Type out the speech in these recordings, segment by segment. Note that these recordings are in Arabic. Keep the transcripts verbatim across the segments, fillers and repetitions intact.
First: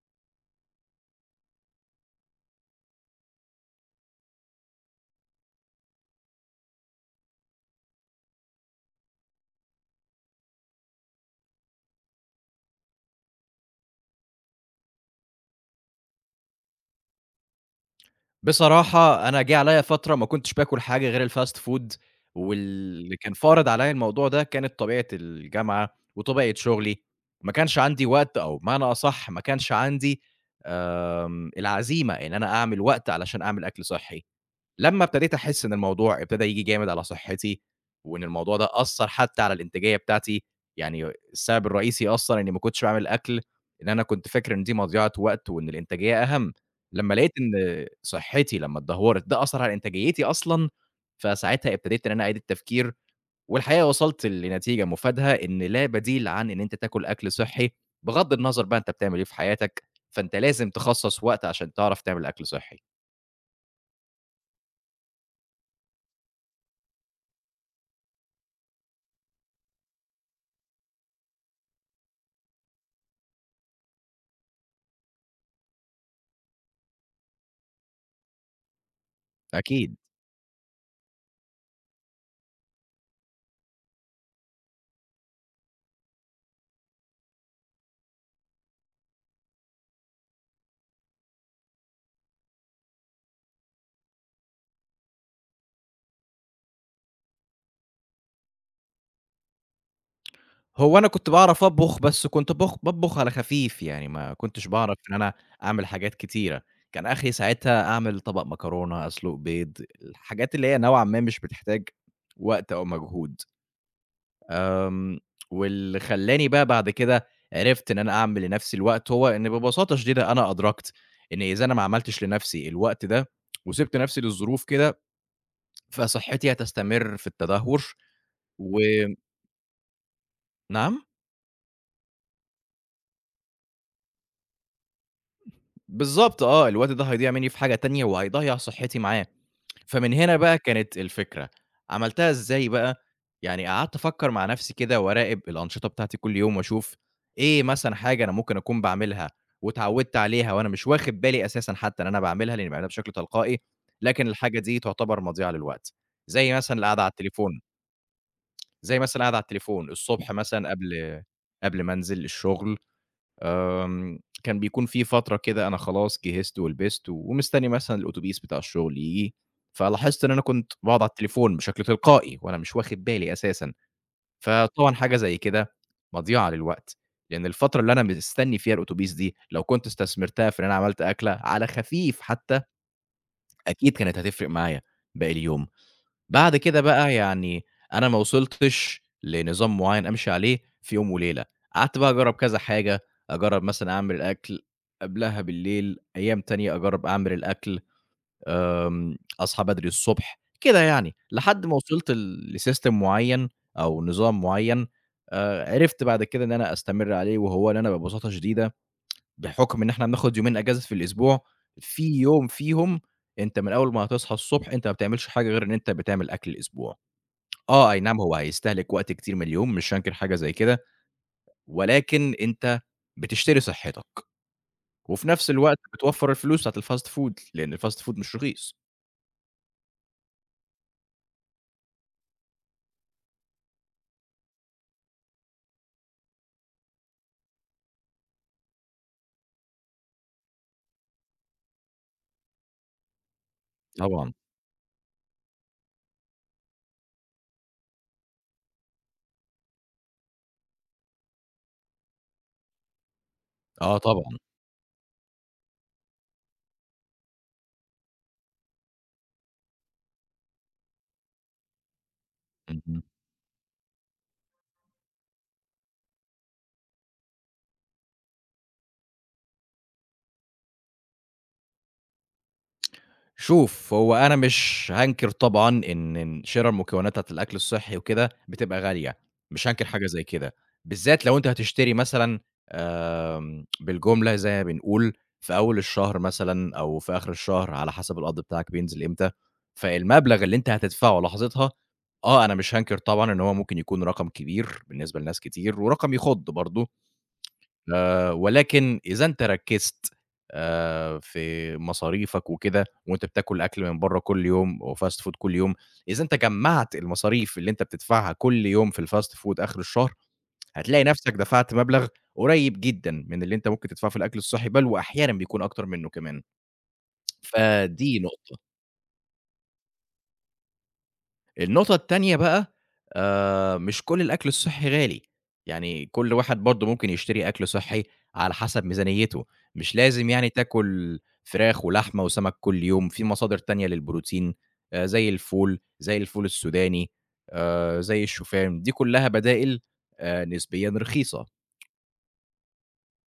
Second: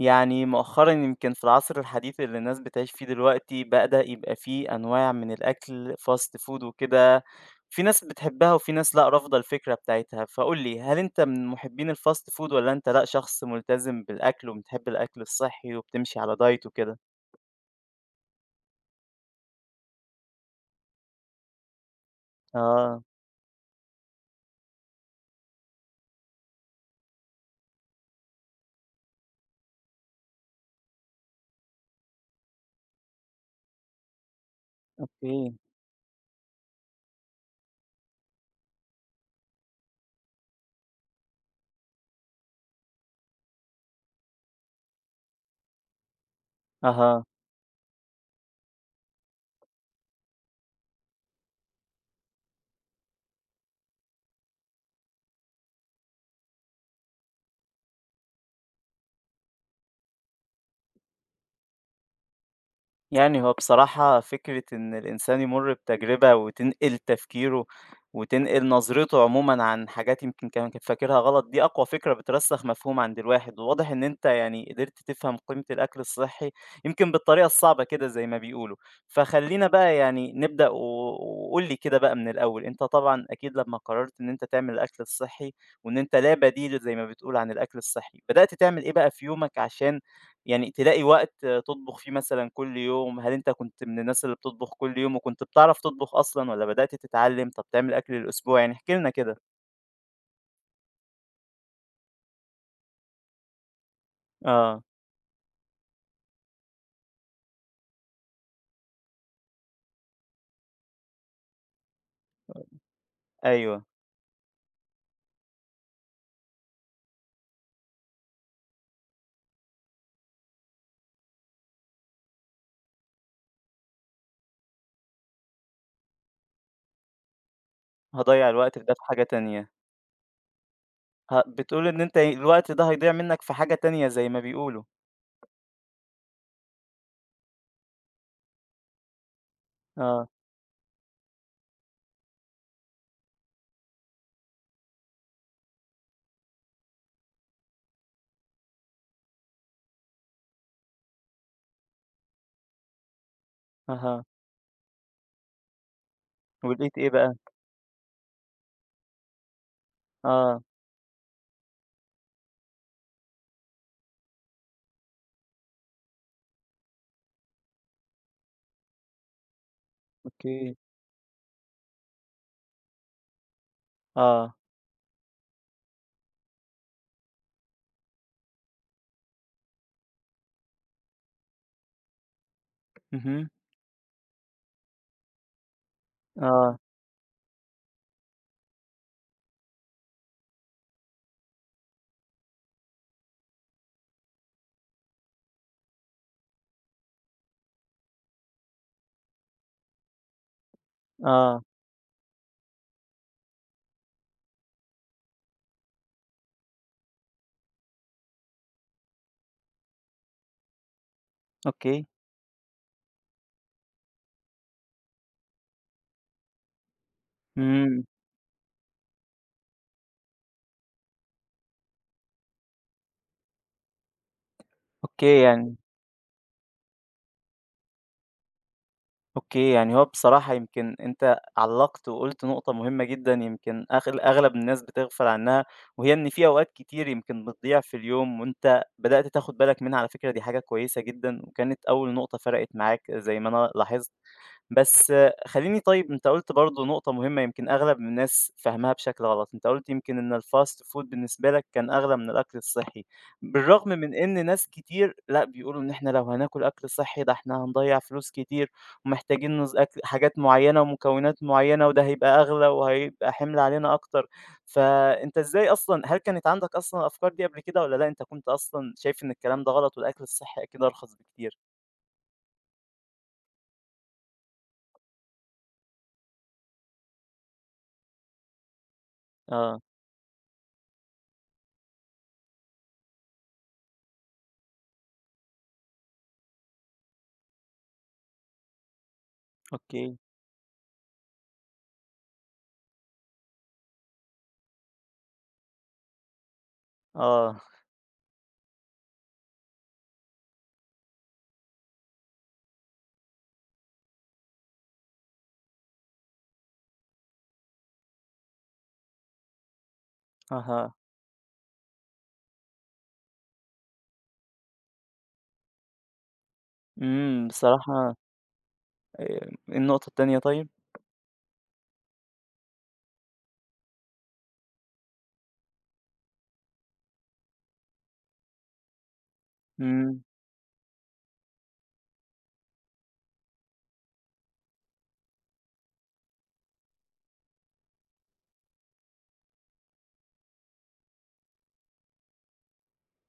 يعني مؤخرًا يمكن في العصر الحديث اللي الناس بتعيش فيه دلوقتي، بدأ يبقى في أنواع من الأكل fast food وكده، في ناس بتحبها وفي ناس لأ، رافضة الفكرة بتاعتها، فقُل لي هل أنت من محبين الfast food والّا أنت لأ، شخص ملتزم بالأكل وبتحب الأكل الصحّي وبتمشي على diet وكده؟ بصراحة أنا جه عليّا فترة ما كنتش باكل حاجة غير الfast food آه، واللي كان فارض عليّا الموضوع ده كانت طبيعة الجامعة وطبيعة شغلي، ما كانش عندي وقت أو بمعنى أصح ما كانش عندي آمم، العزيمة إن أنا أعمل وقت علشان أعمل أكل صحّي. لمّا ابتديت أوكي، أحس إن الموضوع ابتدى ييجي جامد على صحّتي، وإن الموضوع ده أثّر حتى على الإنتاجية بتاعتي، يعني السبب الرئيسي أصلًا إني ما كنتش باعمل أكل، إن أنا كنت فاكر إن دي مضيعة وقت وإن الإنتاجية أهَم، لمّا أها. لقيت إن صحّتي لمّا اتدهورت ده أثّر على إنتاجيتي أصلًا، فساعتها ابتديت إن أنا أعيد التفكير، والحقيقة وصلت لنتيجة مفادها إن لا بديل عن إن أنت تاكل أكل صحّي، بغض النظر بقى أنت بتعمل إيه في حياتك، فأنت لازم تخصّص وقت عشان تعرف تعمل أكل صحّي، يعني هو بصراحة فكرة إن الإنسان يمُر بتجربة وتنقل تفكيره، وتنقل نظرته عمومًا عن حاجات يمكن كان كان فاكرها غلط، دي أقوى فكرة بترسّخ مفهوم عند الواحد، وواضح إن أنت يعني قدرت تفهم قيمة الأكل الصحّي، يمكن بالطريقة الصعبة كده زي ما بيقولوا. فخلّينا أكيد. بقى يعني نبدأ و وقُل لي كده بقى من الأول، أنت طبعًا أكيد لمّا قررت إن أنت تعمل الأكل الصحّي، وإن أنت لا بديل زي ما بتقول عن الأكل الصحّي، بدأت تعمل إيه بقى في يومك عشان يعني تلاقي وقت تطبخ فيه مثلًا كل يوم، هل أنت كنت من الناس اللي بتطبخ كل يوم وكنت بتعرف تطبخ أصلًا والّا بدأت تتعلم؟ طب تعمل أكل الأسبوع، يعني احكِ لنا كده. هو أنا كنت باعرف أطبخ، بس كنت باخ باطبخ على خفيف، يعني ما كنتش آه، باعرف إن أنا أعمل حاجات كتيرة، كان آخري ساعتها أعمل طبق مكرونة، أسلُق بيض، الحاجات اللي هي نوعًا ما مش بتحتاج وقت أو مجهود، أيوه، آمم، واللي خلّاني بقى بعد كده عرفت إن أنا أعمل لنَفْسي الوقت، هو إن ببساطة شديدة أنا أدركت إن إذا أنا ما عملتش لنَفْسي الوقت ده، وسِبت نَفْسي للظروف كده، فصحتي هتستمر في التدهور هاضيّع الوقت و في ده في حاجة تانية. نعم؟ ه بتقول إن أنت الوقت ده هيضيع منك في حاجة تانية زي ما بيقولوا. بالضبط آه، الوقت ده هيضيع منّي في حاجة تانية وهيضيّع صحّتي معاه، فمن آه، هنا بقى كانت الفكرة، عملتها إزاي بقى، يعني قعدت أفكّر مع نَفْسي كده وأراقب الأنشطة بتاعتي كل يوم وأشوف إيه مثلًا حاجة أنا ممكن أكون باعملها واتعوّدت عليها وأنا مش واخد بالي أساسًا حتّى إن أنا باعملها، لإنّي باعملها بشكل تلقائي، أها، لكن الحاجة دي تعتبر مضيعة للوقت، زي مثلًا ولقيت القعدة على إيه بقى؟ التليفون، زي مثلًا القعدة على التليفون الصبح آه، مثلًا قبل قبل ما أنزل الشغل آمم، كان بيكون في فترة كده أنا خلاص جهزت ولبست و- ومستني مثلًا الأوتوبيس بتاع الشغل ييجي، فلاحظت إن أنا كنت أوكي، باقعد على التليفون بشكل تلقائي وأنا مش واخد بالي أساسًا، آه، فطبعًا حاجة زي كده مضيعة للوقت، لإن الفترة اللي أنا مستني فيها الأوتوبيس دي لو كنت استثمرتها في إن أنا عملت أكلة على خفيف حتى، اهم، أكيد كانت هتفرق معايا باقي اليوم. بعد آه، كده بقى يعني أنا ما وصلتش لنظام معيّن أمشي عليه في يوم وليلة، قعدت بقى أجرّب كذا حاجة، أجرّب مثلًا أعمل الأكل قبلها بالليل، أيام تانية أجرّب أعمل الأكل، آمم، أصحى بدري الصبح، كده يعني، آه، لحد ما وصلت ل لsystem معيّن أو نظام معيّن، آآ، عرفت بعد كده إن أنا أستمر عليه وهو إن أنا ببساطة شديدة بحُكم إن إحنا بناخد يومين إجازة في الأسبوع، أوكي، في يوم فيهم أنت من أول ما هتصحى الصبح أنت ما بتعملش حاجة غير إن أنت بتعمل أكل الأسبوع. آه، أي إمم، نعم هو هيستهلك وقت كتير من اليوم، مش هانكر حاجة زي كده، ولكن أنت بتشتري صحّتك، وفي أوكي نفس يعني الوقت بتوفّر الفلوس بتاعة الfast food لأن الfast food مش رخيص. أوكي، يعني هو بصراحة يمكن أنت علّقت وقُلت نقطة مهمة جدًا يمكن أغل أغلب الناس بتغفل عنها، وهي إن في أوقات كتير يمكن بتضيع في اليوم وأنت بدأت تاخد بالك منها، على فكرة دي حاجة كويسة جدًا، وكانت أول نقطة فرقت معاك زي ما أنا لاحظت. طبعًا، بس آه، خلّيني طيب أنت قُلت برضه نقطة مهمة يمكن أغلب الناس فاهماها بشكل غلط، أنت قُلت يمكن إن الfast food بالنسبة لك كان أغلى من الأكل الصحّي، بالرغم آه من طبعًا. إن ناس كتير لأ، بيقولوا إن إحنا لو هناكل أكل صحّي ده إحنا هنضيّع فلوس كتير ومحتاجين نز أكل حاجات معيّنة ومكونات معيّنة وده هيبقى أغلى اهم. وهيبقى حِمل علينا أكتر، فأنت إزاي أصلًا هل كانت عندك أصلًا الأفكار دي قبل كده والّا لأ، أنت كنت أصلًا شايف إن الكلام ده غلط والأكل الصحّي أكيد أرخص بكتير؟ شوف، هو أنا مش هانكر طبعًا إن إن شِرَى المكونات بتاعة الأكل الصحّي وكده بتبقى غالية، مش آه، هانكر حاجة زي كده، بالذات لو أنت هتشتري مثلًا آمم، بالجملة زي ما بنقول في أول الشهر مثلًا أو في آخر الشهر على حسب القبض بتاعك بينزل إمتى، أوكي، فالمبلغ اللي أنت هتدفعه لحظتها، آه، أنا مش هانكر طبعًا إن هو ممكن يكون رقم كبير بالنسبة لناس كتير ورقم يخُض برضه، آه، آآ ولكن إذا أنت ركّزت آآ في مصاريفك وكده، وأنت بتاكل أكل من برّه كل يوم وfast food كل يوم، إذا أنت جمّعت المصاريف اللي أنت بتدفعها كل يوم في الfast food آخر الشهر، أها. هتلاقي نَفْسك دفعت مبلغ قريّب جدًا من اللي أنت ممكن تدفعه في الأكل الصحّي، بل وأحيانًا بيكون أكتر منّه كمان. إمم، بصراحة آآ، فدي نقطة. إيه النقطة التانية طيب؟ النقطة التانية بقى آآ، مش كل الأكل الصحّي غالي، يعني كل واحد برضه ممكن يشتري أكل صحّي على حسب ميزانيته، مش إمم، لازم يعني تاكل فراخ ولحمة وسمك كل يوم، في مصادر تانية للبروتين آآ، زي الفول، زي الفول السوداني آآ، زي الشوفان، دي كلّها بدائل آآ، نسبيًا رخيصة.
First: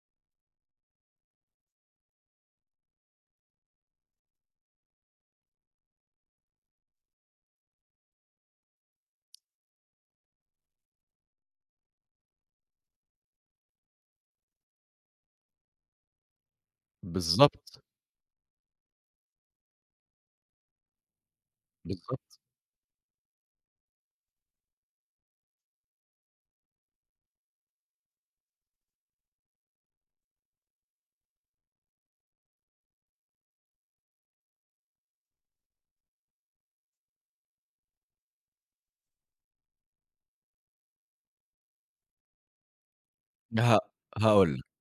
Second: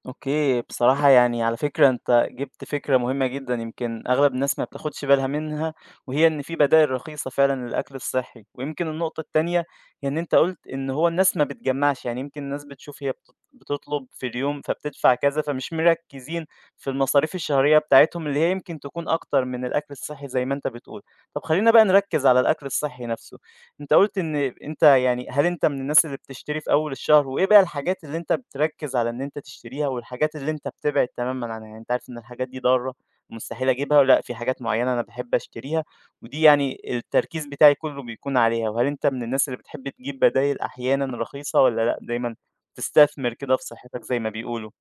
أوكي، بصراحة يعني على فكرة أنت جِبت فكرة مهمة جدًا يمكن أغلب الناس ما بتاخدش بالها منها، وهي إن في بدائل رخيصة فعلًا للأكل الصحي، ويمكن النقطة التانية هي إن أنت قُلت إن هو الناس ما بتجمّعش، يعني يمكن الناس بتشوف هي بت بتطلب في اليوم فبتدفع كذا، فمش مركّزين في المصاريف الشهرية بالضبط، بتاعتهم اللي هي يمكن تكون أكتر من الأكل الصحي زي ما أنت بتقول. طب خلّينا بقى نركّز على بالضبط. الأكل الصحي نَفْسه. أنت قُلت إن أنت يعني هل أنت من الناس اللي بتشتري في أول الشهر، وإيه بقى الحاجات اللي أنت بتركّز على إن أنت تشتريها، والحاجات اللي أنت بتبعد تمامًا عنها؟ يعني أنت عارف إن الحاجات دي ضارة مستحيل أجيبها، لأ في حاجات معيّنة أنا باحب أشتريها، ودي يعني التركيز بتاعي كلّه بيكون عليها، وهل أنت من الناس اللي بتحب تجيب بدايل أحيانًا رخيصة والّا لأ دايمًا تستثمر كده في ه صحتك زي ما هاقول لك. بيقولوا؟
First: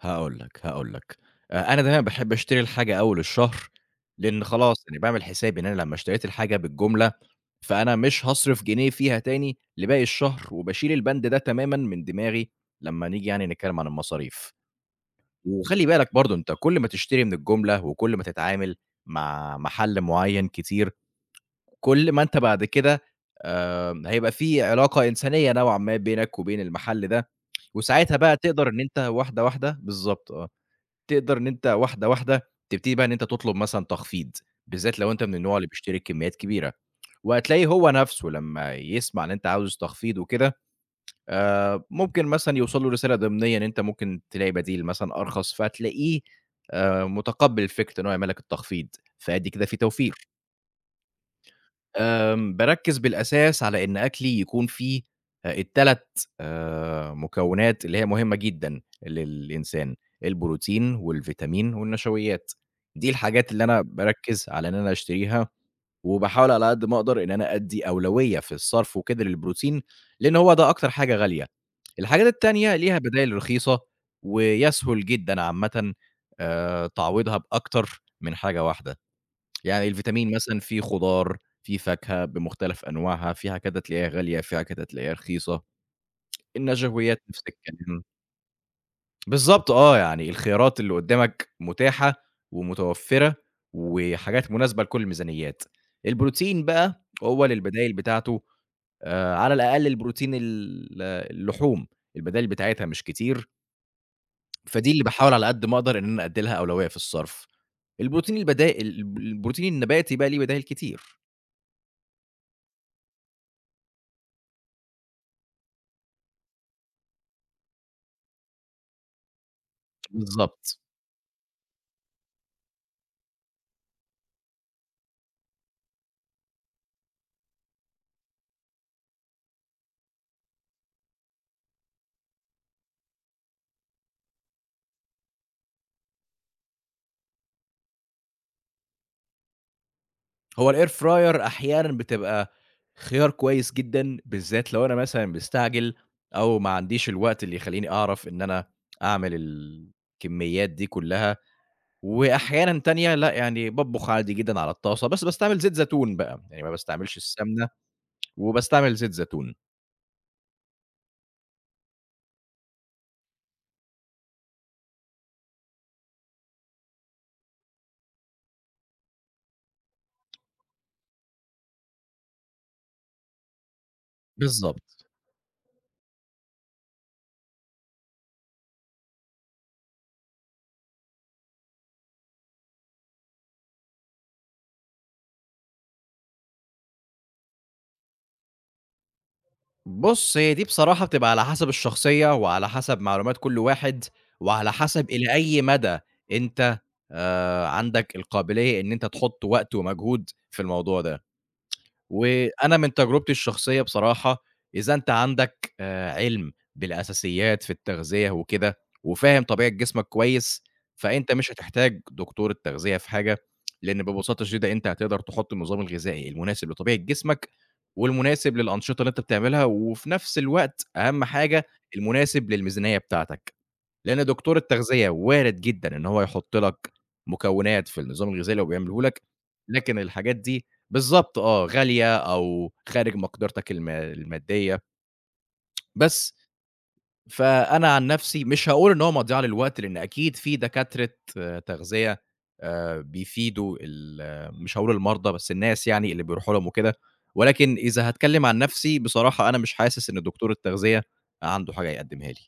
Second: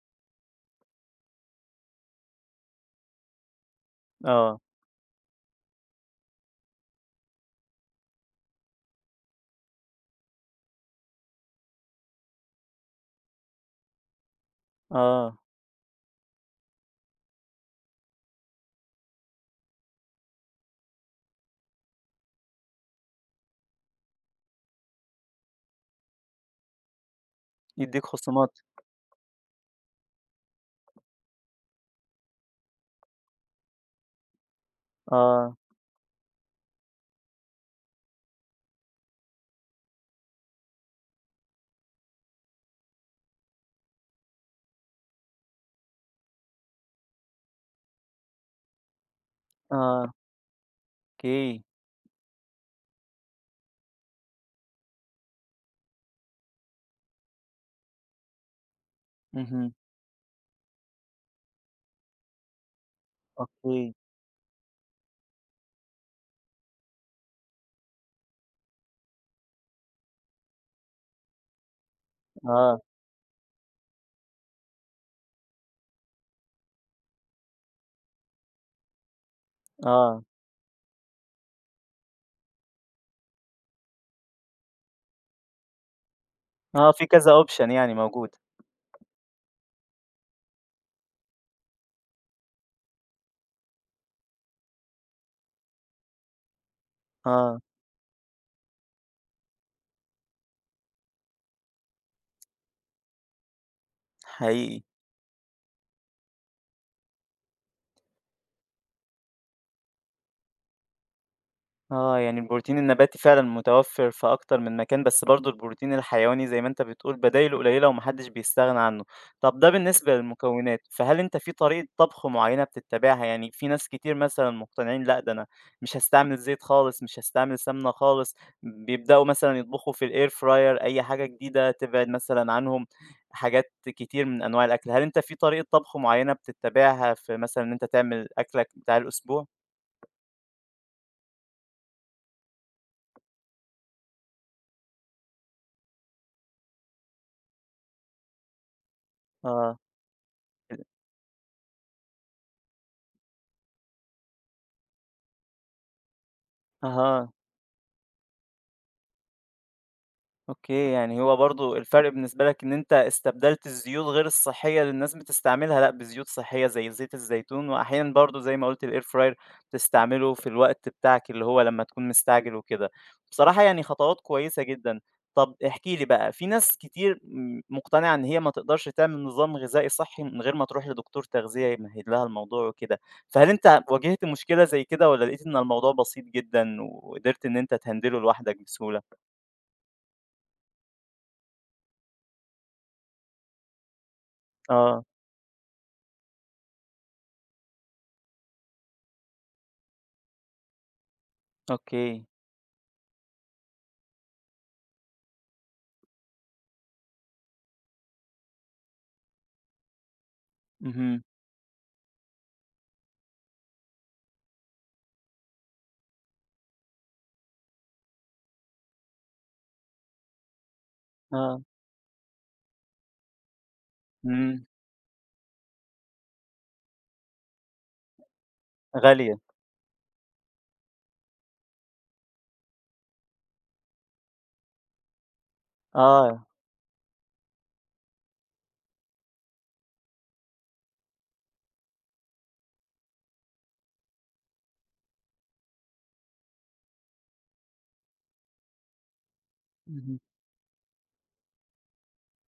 هاقول لك، هاقول لك. آآ أنا دايمًا باحب أشتري الحاجة أول الشهر، لإن آه، خلاص أنا باعمل حسابي إن أنا لمّا اشتريت الحاجة بالجملة، فأنا مش هاصرف جنيه فيها تاني لباقي الشهر، وباشيل البند ده تمامًا من دماغي لمّا نيجي يعني نتكلم عن المصاريف. آه، وخلّي بالك برضه أنت كل ما تشتري من الجملة، وكل ما تتعامل مع محل معيّن كتير، كل ما أنت بعد كده آمم هيبقى في علاقة إنسانية نوعًا ما بينك وبين المحل ده، يدّيك وساعتها بقى خصومات، تقدر إن أنت واحدة، واحدة بالضبط آه. تقدر إن أنت واحدة، واحدة تبتدي بقى إن أنت تطلب مثلًا تخفيض، بالذات لو أنت من النوع آه، اللي بيشتري كميات كبيرة، وهتلاقيه هو نفسه لمّا يسمع إن أنت عاوز تخفيض وكده آآ، ممكن مثلًا يوصل له رسالة ضمنية إن أنت ممكن تلاقي بديل مثلًا أرخص، فتلاقيه آآ، متقبل فكرة إن هو يعمل لك التخفيض، فأدي كده في آه، توفير. أوكي، آمم، باركّز بالأساس على إن أكلي يكون فيه آآ ال3 آآ مكونات اللي هي مهمة جدًا اهم، للإنسان، البروتين والفيتامين والنشويات. دي الحاجات اللي أنا أوكي، باركّز على إن أنا أشتريها، وباحاول على قد ما أقدر إن أنا أدّي أولوية في الصرف وكده للبروتين، لإن هو ده أكتر حاجة غالية. الحاجات التانية آه، ليها بدايل رخيصة، ويسهل جدًا عامةً آآ تعويضها بأكتر من حاجة واحدة. يعني آه، الفيتامين مثلًا في خضار، في فاكهة بمختلف أنواعها، فيها كده تلاقيها غالية، فيها كده تلاقيها رخيصة، آه، في النشويات كذا نفس option يعني الكلام. موجود. بالضبط آه، يعني الخيارات اللي قدّامك متاحة ومتوفّرة وحاجات مناسبة لكل الميزانيّات. البروتين بقى هو آه، للبدايل بتاعته آآ على الأقل البروتين ال اللحوم، البدايل بتاعتها مش كتير، حقيقي. فدي اللي باحاول على قد ما أقدر إن أنا أدّي لها أولوية في الصرف. البروتين البدا الب البروتين النباتي بقى ليه بدايل كتير. آه، يعني البروتين النباتي فعلًا متوفر في أكتر من مكان، بس برضه البروتين الحيواني زي ما أنت بتقول بدايله قليلة وما حدش بيستغنى عنه. طب ده بالنسبة للمكونات، بالضبط. فهل أنت في طريقة طبخ معينة بتتبعها؟ يعني في ناس كتير مثلًا مقتنعين لأ، ده أنا مش هاستعمل زيت خالص، مش هاستعمل سمنة خالص، بيبدأوا مثلًا يطبخوا في الair fryer أي حاجة جديدة تبعد مثلًا عنهم حاجات كتير من أنواع الأكل. هل أنت في طريقة طبخ معينة بتتبعها في مثلًا إن أنت تعمل أكلك بتاع الأسبوع؟ هو الair fryer أحيانًا بتبقى خيار كويس جدًا، بالذات لو أنا مثلًا مستعجل أو ما عنديش الوقت اللي يخلّيني أعرف إن أنا أعمل آه. الكميات دي كلّها، وأحيانًا تانية لأ، يعني باطبخ عادي جدًا على الطاسة، بس باستعمل زيت زيتون بقى، يعني ما باستعملش أها، السمنة وباستعمل زيت زيتون. أوكي، يعني هو برضه الفرق بالنسبة لك إن أنت استبدلت الزيوت غير الصحية اللي الناس بتستعملها، لأ، بزيوت صحية زي زيت الزيتون، وأحيانًا برضه زي ما قُلت الair fryer بتستعمله في الوقت بتاعك اللي هو لمّا تكون مستعجل وكده. بصراحة يعني خطوات كويسة بالضبط. جدًا. طَب احكِ لي بقى، في ناس كتير م مقتنعة إن هي ما تقدرش تعمل نظام غذائي صحي من غير ما تروح لدكتور تغذية يمهد لها الموضوع وكده، فهل أنت واجهت مشكلة زي كده والّا لقيت إن الموضوع بسيط جدًا وقدرت إن أنت تهندله لوحدك بسهولة؟ بُص، هي دي بصراحة بتبقى على حسب الشخصية، وعلى حسب معلومات كل واحد، وعلى آه. حسب إلى أي مدى أنت آآ، عندك القابلية إن أنت تحُط وقت ومجهود في الموضوع ده. أوكي، وأنا من تجربتي الشخصية بصراحة، إذا أنت عندك آآ علم بالأساسيات في التغذية وكده، وفاهم طبيعة جسمك كويس، اهم، فأنت مش هتحتاج دكتور التغذية في حاجة، لإن ببساطة شديدة أنت هتقدر تحط النظام الغذائي المناسب لطبيعة جسمك، والمناسب للأنشطة اللي أنت بتعملها، وفي نفس الوقت أهم آه، حاجة المناسب للميزانية بتاعتك. لأن دكتور إمم، التغذية وارد جدًا إن هو يحُط لك مكونات في النظام الغذائي اللي هو بيعمله لك، غالية، لكن الحاجات دي بالضبط آه، غالية أو خارج مقدرتك الم المادية، بس آه، فأنا عن نفسي مش هاقول إن هو مضيعة للوقت، لأن أكيد في دكاترة آه، تغذية آآ بيفيدوا ال آه، مش هاقول المرضى، بس الناس يعني اللي بيروحوا لهم وكده، ولكن إذا هاتكلم عن نفسي بصراحة أنا مش حاسس اهم، إن دكتور التغذية عنده حاجة يقدّمها لي.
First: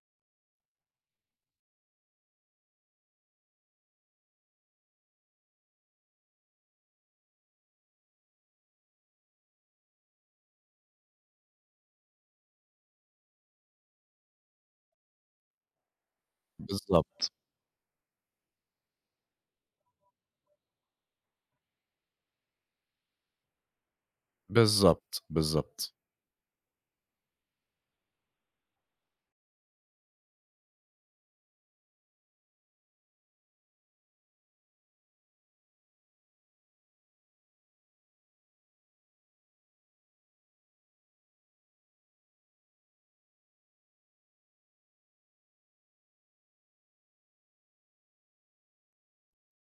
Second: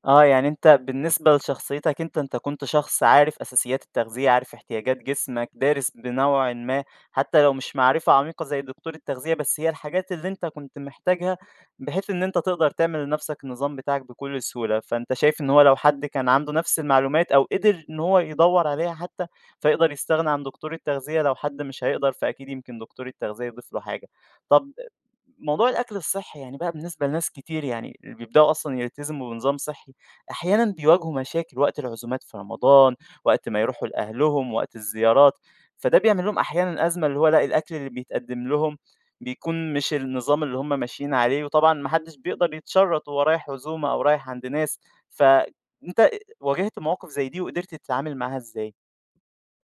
آه، يعني أنت بالنسبة لشخصيتك أنت، أنت كنت شخص عارف أساسيات التغذية، عارف احتياجات جسمك، دارس بنوعٍ ما، حتى لو مش معرفة عميقة زي دكتور التغذية، بس هي الحاجات اللي أنت كنت محتاجها، بحيث إن أنت تقدر تعمل لنفسك النظام بتاعك بكل سهولة، فأنت شايف إن هو لو حد كان عنده نفس المعلومات بالضبط، أو قدر إن هو يدوّر عليها حتى، فيقدر يستغنى عن دكتور التغذية، لو حد مش هيقدر فأكيد يمكن دكتور التغذية يضيف له حاجة. طب بالضبط، موضوع بالضبط. الأكل الصحي يعني بقى بالنسبة لناس كتير يعني اللي بيبدأوا أصلًا يلتزموا بنظام صحي، أحيانًا بيواجهوا مشاكل وقت العزومات في رمضان، وقت ما يروحوا لأهلهم، وقت الزيارات، فده بيعمل لهم أحيانًا أزمة اللي هو لأ الأكل اللي بيتقدم لهم بيكون مش النظام اللي هم ماشيين عليه، وطبعًا ما حدش بيقدر يتشرط وهو رايح عزومة أو رايح عند ناس، فأنت أ واجهت مواقف زي دي وقدرت تتعامل معاها إزاي؟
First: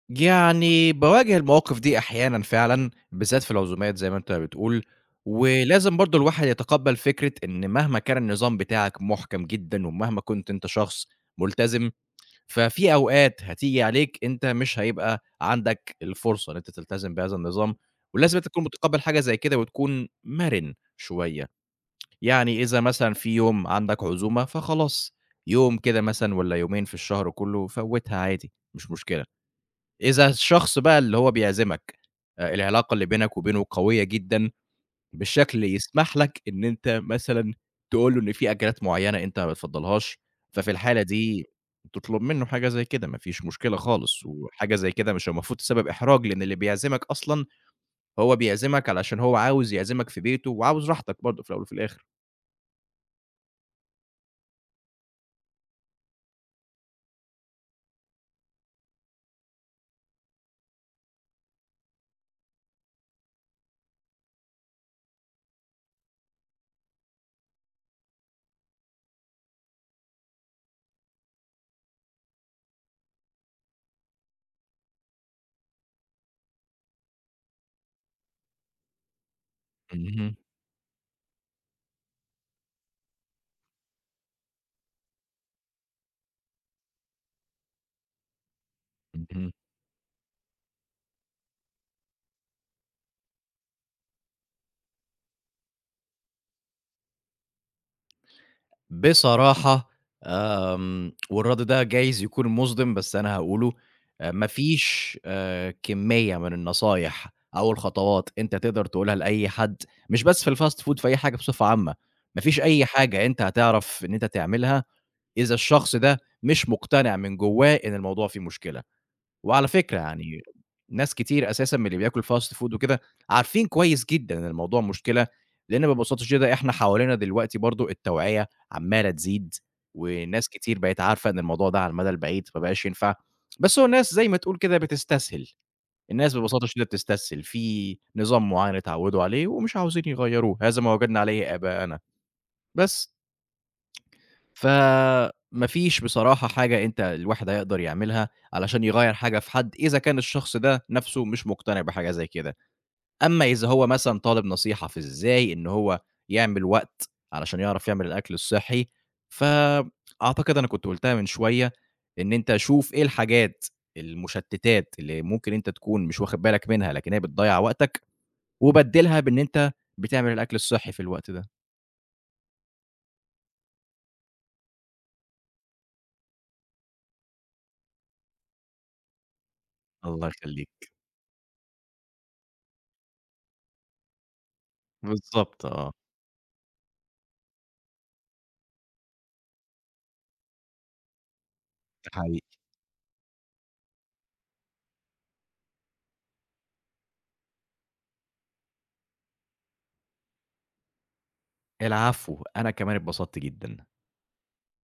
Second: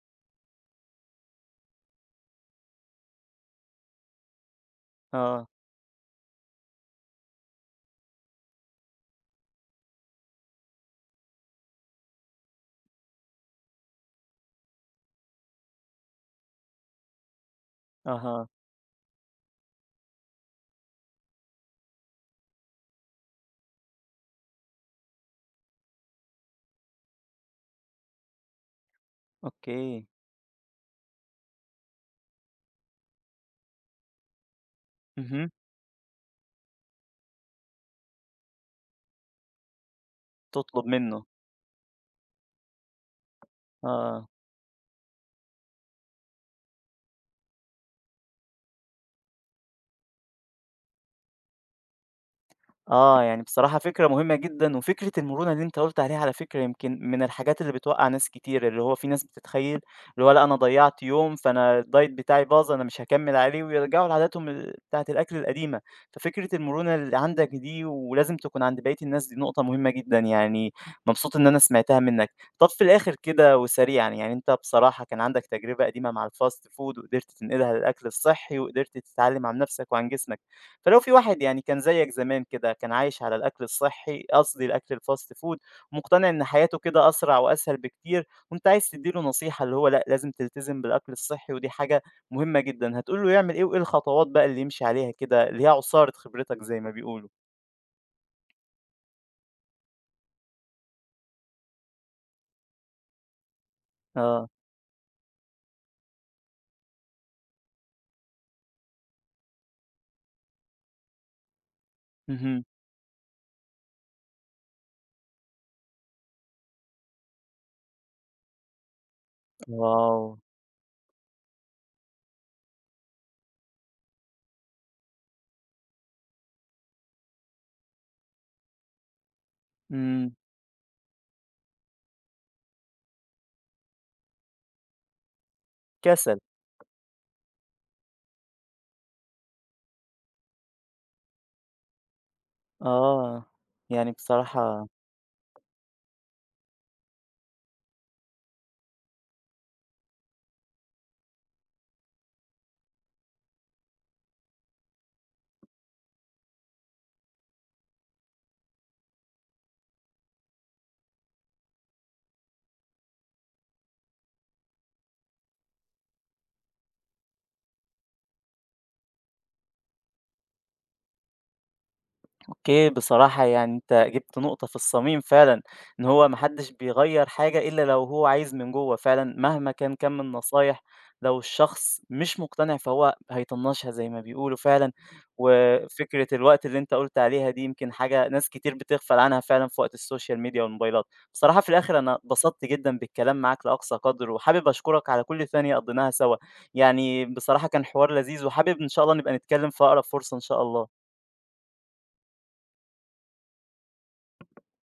يعني باواجه المواقف دي أحيانًا فعلًا، بالذات في العزومات زي ما أنت بتقول، آه، ولازم برضه الواحد يتقبّل فكرة إن مهما كان النظام بتاعك محكم جدًا، ومهما كنت أنت شخص ملتزم، ففي أوقات هتيجي عليك أنت مش هيبقى عندك الفرصة إن أنت تلتزم بهذا النظام، ولازم أها، أنت تكون متقبّل حاجة زي كده وتكون مرن شوية، يعني إذا مثلًا في يوم عندك عزومة فخلاص، يوم كده مثلًا والّا يومين في الشهر كلّه فوّتها عادي، مش مشكلة. أوكي، إذا الشخص بقى اللي هو بيعزمك آآ، العلاقة اللي بينك وبينه قوية جدًا اهم، بالشكل اللي يسمح لك إن أنت مثلًا تقول له إن في أكلات معينة أنت ما بتفضّلهاش، ففي تطلب الحالة منه، دي تطلب منه حاجة زي كده، ما فيش مشكلة خالص، آه. وحاجة زي كده مش المفروض تسبب إحراج، لإن اللي بيعزمك أصلًا هو بيعزمك علشان هو عاوز يعزمك في بيته وعاوز راحتك برضه في الأول وفي الآخر. آه، يعني بصراحة فكرة مهمة جدًا، وفكرة المرونة اللي أنت قُلت عليها على فكرة يمكن من الحاجات اللي بتوقّع ناس كتير، اللي هو في ناس بتتخيّل اللي هو لأ أنا ضيّعت يوم، فأنا الdiet بتاعي باظ، أنا مش هاكمّل عليه، ويرجعوا لعاداتهم ال بتاعة الأكل القديمة. ففكرة المرونة اللي عندك دي ولازم تكون عند بقية الناس، دي نقطة مهمة جدًا، يعني مبسوط إن أنا سمعتها منّك. طَب في الآخر كده وسريعًا، يعني أنت بصراحة كان عندك تجربة قديمة مع الfast food وقدرت تنقلها للأكل الصحّي، وقدرت تتعلّم عن نَفْسك وعن اهم، جسمك. فلو في واحد يعني كان زيك زمان كده كان عايش على الأكل الصحي قصدي الأكل الفاست فود ومقتنع إن حياته كده أسرع وأسهل بكتير وأنت عايز تديله اهم. نصيحة اللي هو لأ لازم تلتزم بالأكل الصحي ودي حاجة مهمة جدا هتقول له يعمل إيه وإيه الخطوات بقى اللي يمشي عليها كده اللي هي عصارة خبرتك زي ما بيقولوا؟ بصراحة آمم، والرد ده جايز يكون مُصدِم بس أنا هاقوله، آآ آه. ما فيش آآ كمية من النصايح أو الخطوات أنت تقدر تقولها لأي حد، مش بس في الfast food في أي حاجة بصفة عامة، ما فيش اهم. أي حاجة أنت هتعرف إن أنت تعملها إذا الشخص ده مش مقتنع من جوّاه إن الموضوع فيه مشكلة. وعلى فكرة واو! يعني ناس كتير أساسًا من اللي بياكل fast food وكده عارفين كويس جدًا إن الموضوع مشكلة، لإن ببساطة شديدة إحنا حوالينا دلوقتي برضه التوعية عمّالة تزيد، إمم. وناس كتير بقت عارفة إن الموضوع ده على المدى البعيد ما بقاش ينفع، بس هو الناس زي ما تقول كده بتستسهل، الناس كسل. ببساطة شديدة بتستسهل، في نظام معيّن اتعودوا عليه ومش عاوزين يغيّروه، هذا ما وجدنا عليه آباءنا، بس. آه. يعني بصراحة فما فيش بصراحة حاجة أنت الواحد هيقدر يعملها علشان يغيّر حاجة في حد، إذا كان الشخص ده نَفْسه مش مقتنع بحاجة زي كده. أمّا إذا هو مثلًا طالب نصيحة في إزاي إن هو يعمل وقت علشان يعرف يعمل الأكل الصحّي، فأعتقد أنا كنت قُلتها من شوية، إن أنت شوف إيه الحاجات المشتتات اللي ممكن أنت تكون مش واخد بالك منها، لكن هي بتضيّع وقتك، وبدّلها بإن أنت بتعمل الأكل الصحّي في الوقت ده. أوكي، بصراحة يعني أنت جِبت نقطة في الصميم فعلًا، إن هو ما حدش بيغيّر حاجة إلا لو هو عايز من جوّه فعلًا، مهما كان كَم الله النصايح يخلّيك. لو الشخص مش مقتنع فهو هيطنّشها زي ما بيقولوا فعلًا، بالضبط آه، وفكرة الوقت اللي أنت قُلت عليها دي يمكن حاجة ناس كتير بتغفل عنها فعلًا في وقت السوشيال ميديا والموبايلات. بصراحة في الآخر ده أنا حقيقي. اتبسطت جدًا بالكلام معاك لأقصى قدر، وحابب أشكرك على كل ثانية قضيناها سوا، يعني بصراحة كان حوار لذيذ، وحابب إن شاء الله نبقى نتكلم في أقرب فرصة إن شاء الله. العفو، أنا كمان اتبسطت جدًا.